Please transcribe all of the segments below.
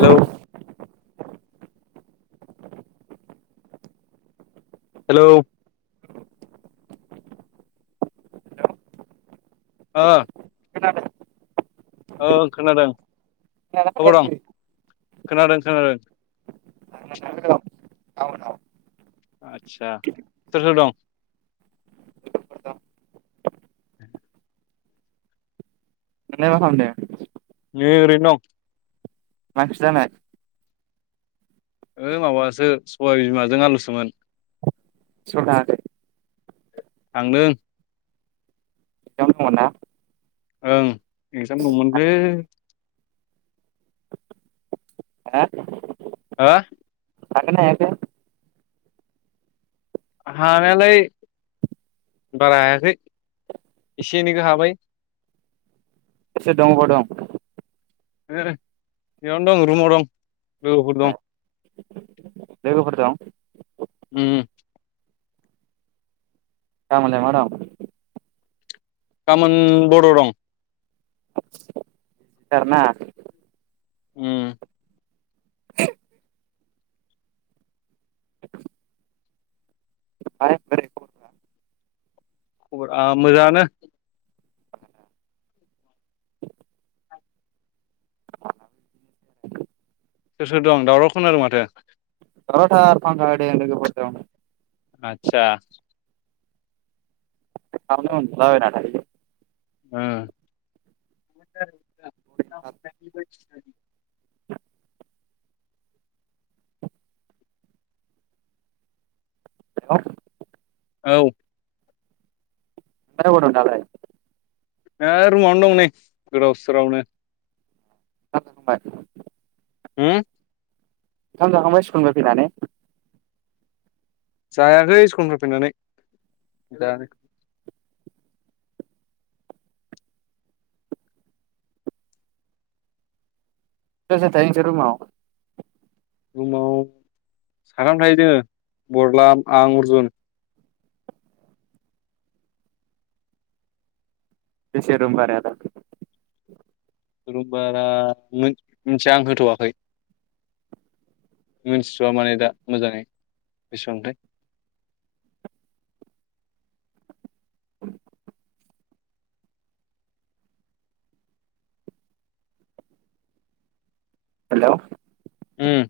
Hello. Hello. ओ। खोनादों? ओं खोनादों। खोनादोंना अबाव दं खोनायाखै? खोनादों खोनादों। खोनायाखै [unintelligible] आदच्छा सोर सोर दं? [inaudible] नोंलाय मा खालामदों? नै ओरैनो दं। मा ओंख्रि जानाय? ओ माबासो सबाय बिमाजों आलुसोमोन। स्कुल थांङाखै? थांदों। [unintelligible] ओं एक्जाम दंमोनलै। हो। हागोनना हायाखै? हानायालाय। बारा हायाखै एसे एनैखौ हाबाय। सोर सोर दं अबाव दं? बेयावनो दं रुमाव दं लोगोफोर दं। लोगोफोर दं? ओम। गामोनलाय मा दं? गाबोन बर' दं। सिखार ना। ओं। ओमफ्राय बोरै खबर खबर आ मोजाङानो। सोर सोर दं दावराव खोनादों माथो। दावराव थार फांका होदों लोगोफोर दं। आतसा। बेयावनो उनदुलाबायना थायोलै। ओ ओमफ्राय [unintelligible] औ। [unintelligible] ए रुमावनो दं नै गोदाव सोरावनो। ओंखाम जाखांबाय होम ओंखाम जाखांबाय स्कुलनिफाय फैनानै। जायाखै स्कुलनिफ्राय फैनानै जा सोर सोर थायो नोंसोर रुमआव? रुमाव साथाम थायो जोङो बरला आं अर्जुन। बेसे रुम फारायालाय? रुमभारा मिथिया आं होथ'वाखै। मिथिथ'वा माने दा मोजाङै बेसेबांथाय। हेलौ ओम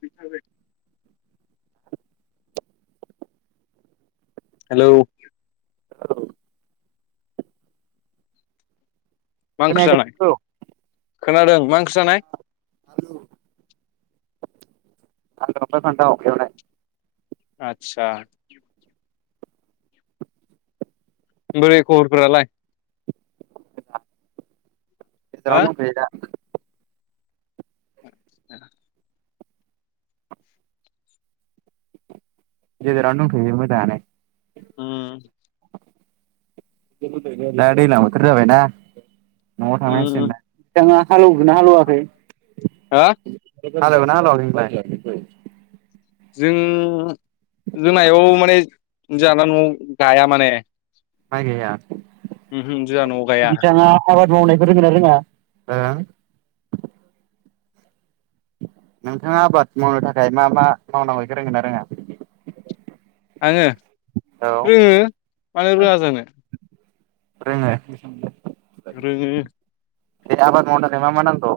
बिथाय [unintelligible] हेलौ मा ओंख्रि खोनायाखै जानाय नोंनिखौ। खोनादों मा ओंख्रि जानाय? [unintelligible] फान्थाव एवनाइ आतसा बोरै खबरफोरालाय? हो गेजेरावनो दंथ'यो दा। ए गेजेरावनो दंथ'यो मोजाङानो। ओम दा दैलां बोथोर जाबायना न'आव हो थांनांसिगोन। हालेवगोनना हालौवाखै हो हालेवदोंना हालेवाखै नोंलाय? जों जों आयौ माने जानला न'आव गाया माने। माय गाया। उमहो जोंहा न'याव गाया। आबाद मावनायखौ रोंङोना रोङा? नोंथाङा आबाद मावनो थाखाय मा मा मावनांगौ इखौ रोंगोन आरो रोङा? आङो औ रोङो मानो रोङा जानो। रोङो। रोङो। दे आबद मावनो थाखाय मा मा नांगौ?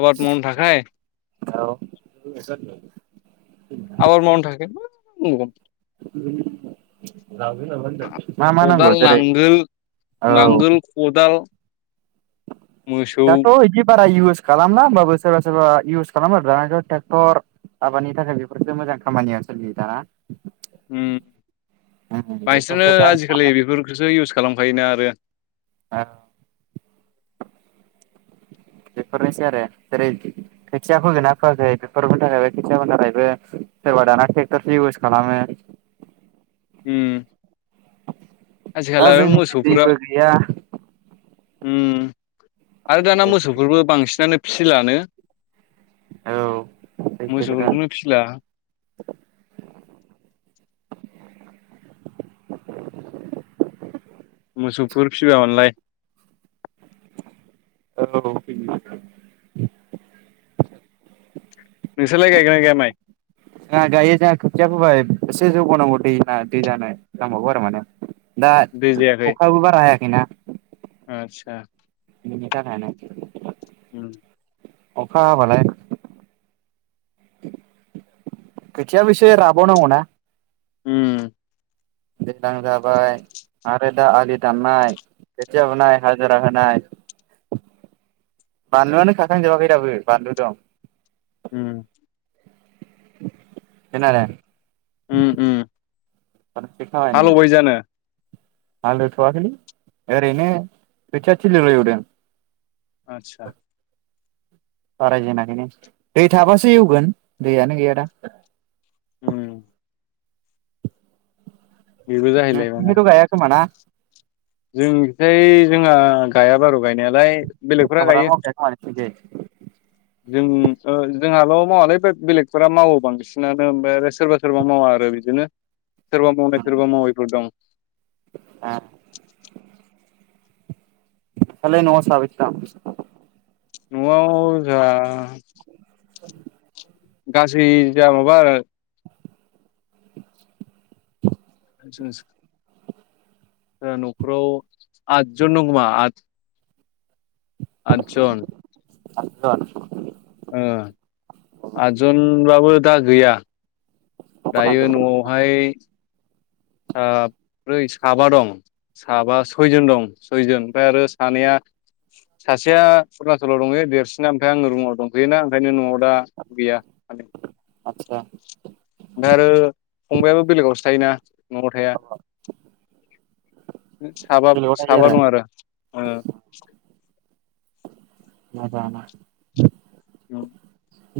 आबाद मावनो थाखाय [unintelligible] आबाद मावनो थाखाय मा मा नांबावगोन। उ मा मा खदाल नांगौ जेरै नांगोल औ नांगोल खदाल मोसौ दाथ' बिदि बारा इउस खालामना होमबाबो सोरबा सोरबा इउस खालाम आरो दानाथ' ट्रेक्टर आबादनि थाखाय बेफोरफोरसो मोजां खामानिया ओनसोललियो दाना। ओम उम बांसिनानो बेफोरसो दा आजिखालि बेफोरखौसो इउस खालामखायोना आरो। औ बेफोरनोसै आरो जेरै खोथिया फोगोना फोयाखै बेफोरनि थाखायबो खोथियाफोरनि थाखायबो सोरबा दाना ट्रेक्टर इउस खालामो। उम दा आजिखाल आरो जोंनि मोसौफोरा दैबो गैया ओम आरो दाना मोसौफोरबो बांसिनानो फिसिलानो। औ सैथो खोथा मोसौफोरखौनो फिसिला। [inaudible] मोसौफोर फिबानलाय। औ। [unintelligible] नोंसोरलाय गायगोन ना गैया माइ? जोंहा गायो जोंहा खोथिया फोबाय एसे जौगानांगौ दै दै जानाय नांबावगौ आरो माने। दा दै जायाखै अखायाबो बारा हायाखैना [unintelligible] आदसा उ अखा हा बालाय। खोथियाबो एसे राबावनांगौना। ओम दैज्लां जाबाय आरो दा आलि दाननाय। खोथिया बुनाय हाजिरा होनाय [inaudible] बानलुआनो खाखांजोबाखै दाबो बानलु दं। उम [unintelligible] उम उम हालौबाय जानो [unintelligible] हालौ थाआखैलै ओरैनो खोथिया थिलि'ल एवदों। आतसा। बारायजेनाखैनो दै थाबासो एवगोन दैयानो गैया दा। ओम। बेबो नोंसिनिथिं थ गायाखोमा ना? जोंनि खिजाया जोंहा गायाबारू गायनायालाय। बेलेगफोरा गायो आबादानो मावखाया खोमा नोंसिनिखै जों जोंहाल' मावालै बेलेगफोरा मावो बां बिसिनानो ओमफ्राय सोरबा सोरबा मावा आरो बि बिदिनो सोरबा मावनाय सोरबा मावैफोर दं। दालाय न' सानैसो दं? न' आव जोंहा। [inaudible] गासै जोंहा माबाआरो [unintelligible] न'खर आव आदजोंन दं खोमा। आटजन। आथजन ओ आदजनबाबो दा गैया गथ' दायो हिनजावखौ न'आवहाय। ओ साब्रै साबा दं साबा सयजोन दं सयजन ओमफ्राय आरो सानैया सासेया अरुणाचलाव दंङो देरसिना ओमफ्राय आंनि रुमाव दंफैयोना ओंखायनो न'आव दा गैया आचसा। जायोना न'आव थाया। साबा बेलेगाव थायो साबा दं आरो। मोजांआनो औ।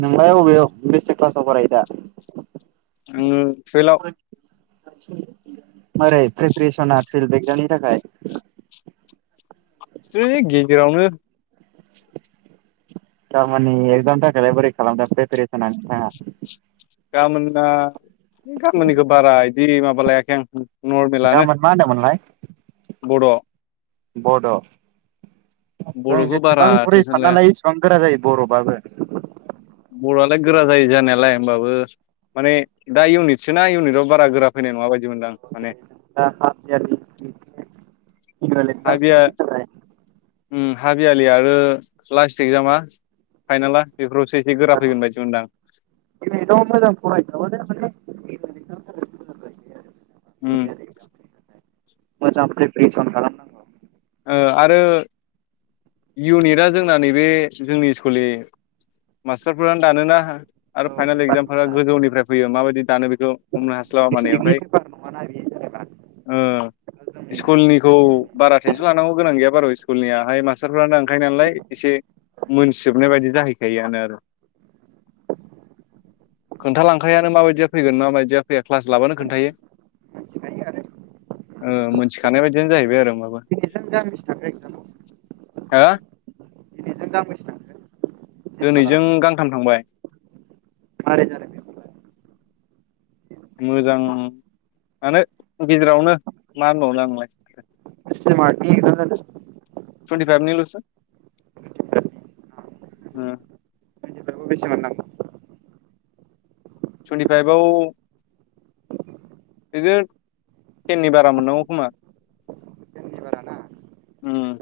नोंलाय अबेयाव बेसे क्लासाव फरायोदा। आङो तुवेलाव मारै प्रिपेरेसना फिल्ड एक्जामनि थाखाय? ओइ गेजेरावनो। दामानि एकजामनि थाखायलाय बोरै खालामदों प्रेपारेसना नोंथाङा? गाबोनना गाबोननिखौ बारा इदि माबा लायाखै आं। नरमेलानो गाबोन मा होनदोंमोनलाय? बड' बड' जों बड'खौ बारा जेसेबां गुरै टेनसन लाया साननालायो एसेबां गोरा जायो बर'बाबो। बर'आलाय गोरा जायो जानायालाय होमबाबो। माने दा इउनिटसो ना इउनिटआव बारा गोरा फैनाय नङाबायदि। दा हाफेयारलि एनुवेल एकजामफोरनि थाखाय उम हाफ इयारनि आरो लास्ट एक्जामा फाइनाला बेफोरावसो एसे गोरा फैगोन बायदि मोनदां। इउनिटआव मोजां फरायखाबानो माने एनुयेल एक्जामफोरा मोजां जायो आरो उम मोजां प्रेपारेसन खालाम नांगौ। ओ आरो इउनिटआ जोंना नैबे जोंनि स्कुलनि मास्टारफोरानो दानोना। औ आरो फाइनाल पेपारखौ एकजामफोरा ना गोजौनिफ्राय फैयो माबायदि दानो बेखौ बुंनो हास्लाबा माने ओमफ्राय नङा ना बि ओ स्कुलनिखौ फोरोंगिरिनि बारा नाव गोनां गैया बारा' स्कुलनियाहाय मासटारफ्रानो दानखायो नालाय एसे मोनसोबनाय बायदि जाहैखायोआनो आरो। खोन्थालांखायोनो मा बायदिया फैगोन माबायदिया फैया क्लास लाबानो खोन्थायो। ओ मोनथिखानाय बायदियानो जाहैबाय आरो माबा। दिनैजों गांबेसे थांखो एक्जामाव? हो दिनैजों गां बेसे थांखो? दिनैजों गांथाम थांबाय। मारै जादों? मोजां आनो गेजेरावनो मा होनबावनो आंलाय। बेसे मार्कनि एकजाम जादों? टुइन्टिफाइभनिल'सो टुइन्टि उम फाइभआव बेसे मोननांगौ? तुइनति फाइभ आव बिदि तेननि बारा मोननांगौ खोमा। टेननि बारा ना उम।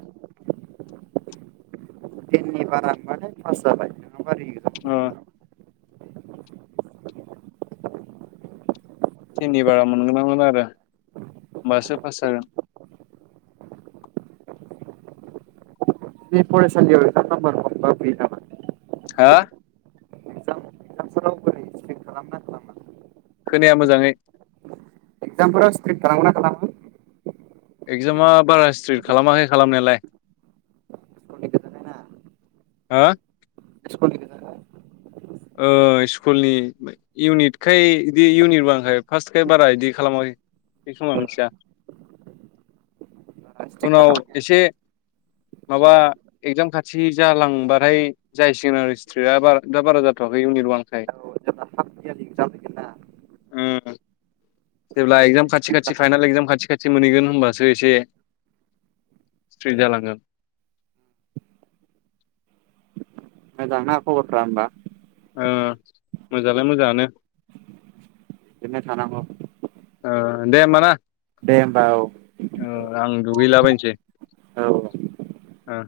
तेननि बारा मोनबानो फास जाबाय। ओ [inaudible] तिननि बारा मोनग्रो नांगोन आरो होमबासो पास जागोन। बे फरायसालियाव एसां नामबार मोनबा बुयो नामा? हा एगजाम एगजामफोराव बोरै स्ट्रिक खालामना खालामा खोनाया मोजाङै। एकजाम फोराव‌ स्ट्रिक खालामो ना खालामा? एक्जामा बारा स्ट्रिक खालामाखै खालामनायालाय। स्कुलनि हा ओ स्कुलनि इउनिटखाय बिदि इउनिट बाखाय फार्स्टखाय बारा बिदि खालामाखै। बे खोमा मिथिया। बारा स्ट्रिक उनाव खालामाखै एसे आरोना माबा एक्जाम खाथि जालांबाथाय जायसिगोन आरो स्ट्रिकआ। दा बारा जाथ'आ दाबो इउनिबां खाय। औ जेब्ला हाफ इयारलि एगजाम फैगोन ना उम जेब्ला बे एक्जाम खाथि - स्ट्रिक खाथि खालामो फाइनाल एक्जाम खाथि - खाथि मोनहैगोन होनबासो एसे स्ट्रिक जालांगोन। मोजां ना खबरफ्रा ओमबा? ओ मोजां आलाय मोजाङानो। बिदिनो थानांगौ। ओ दे होमबा ना दे होमबा औ दुगै हैलाबायनोसै औ आ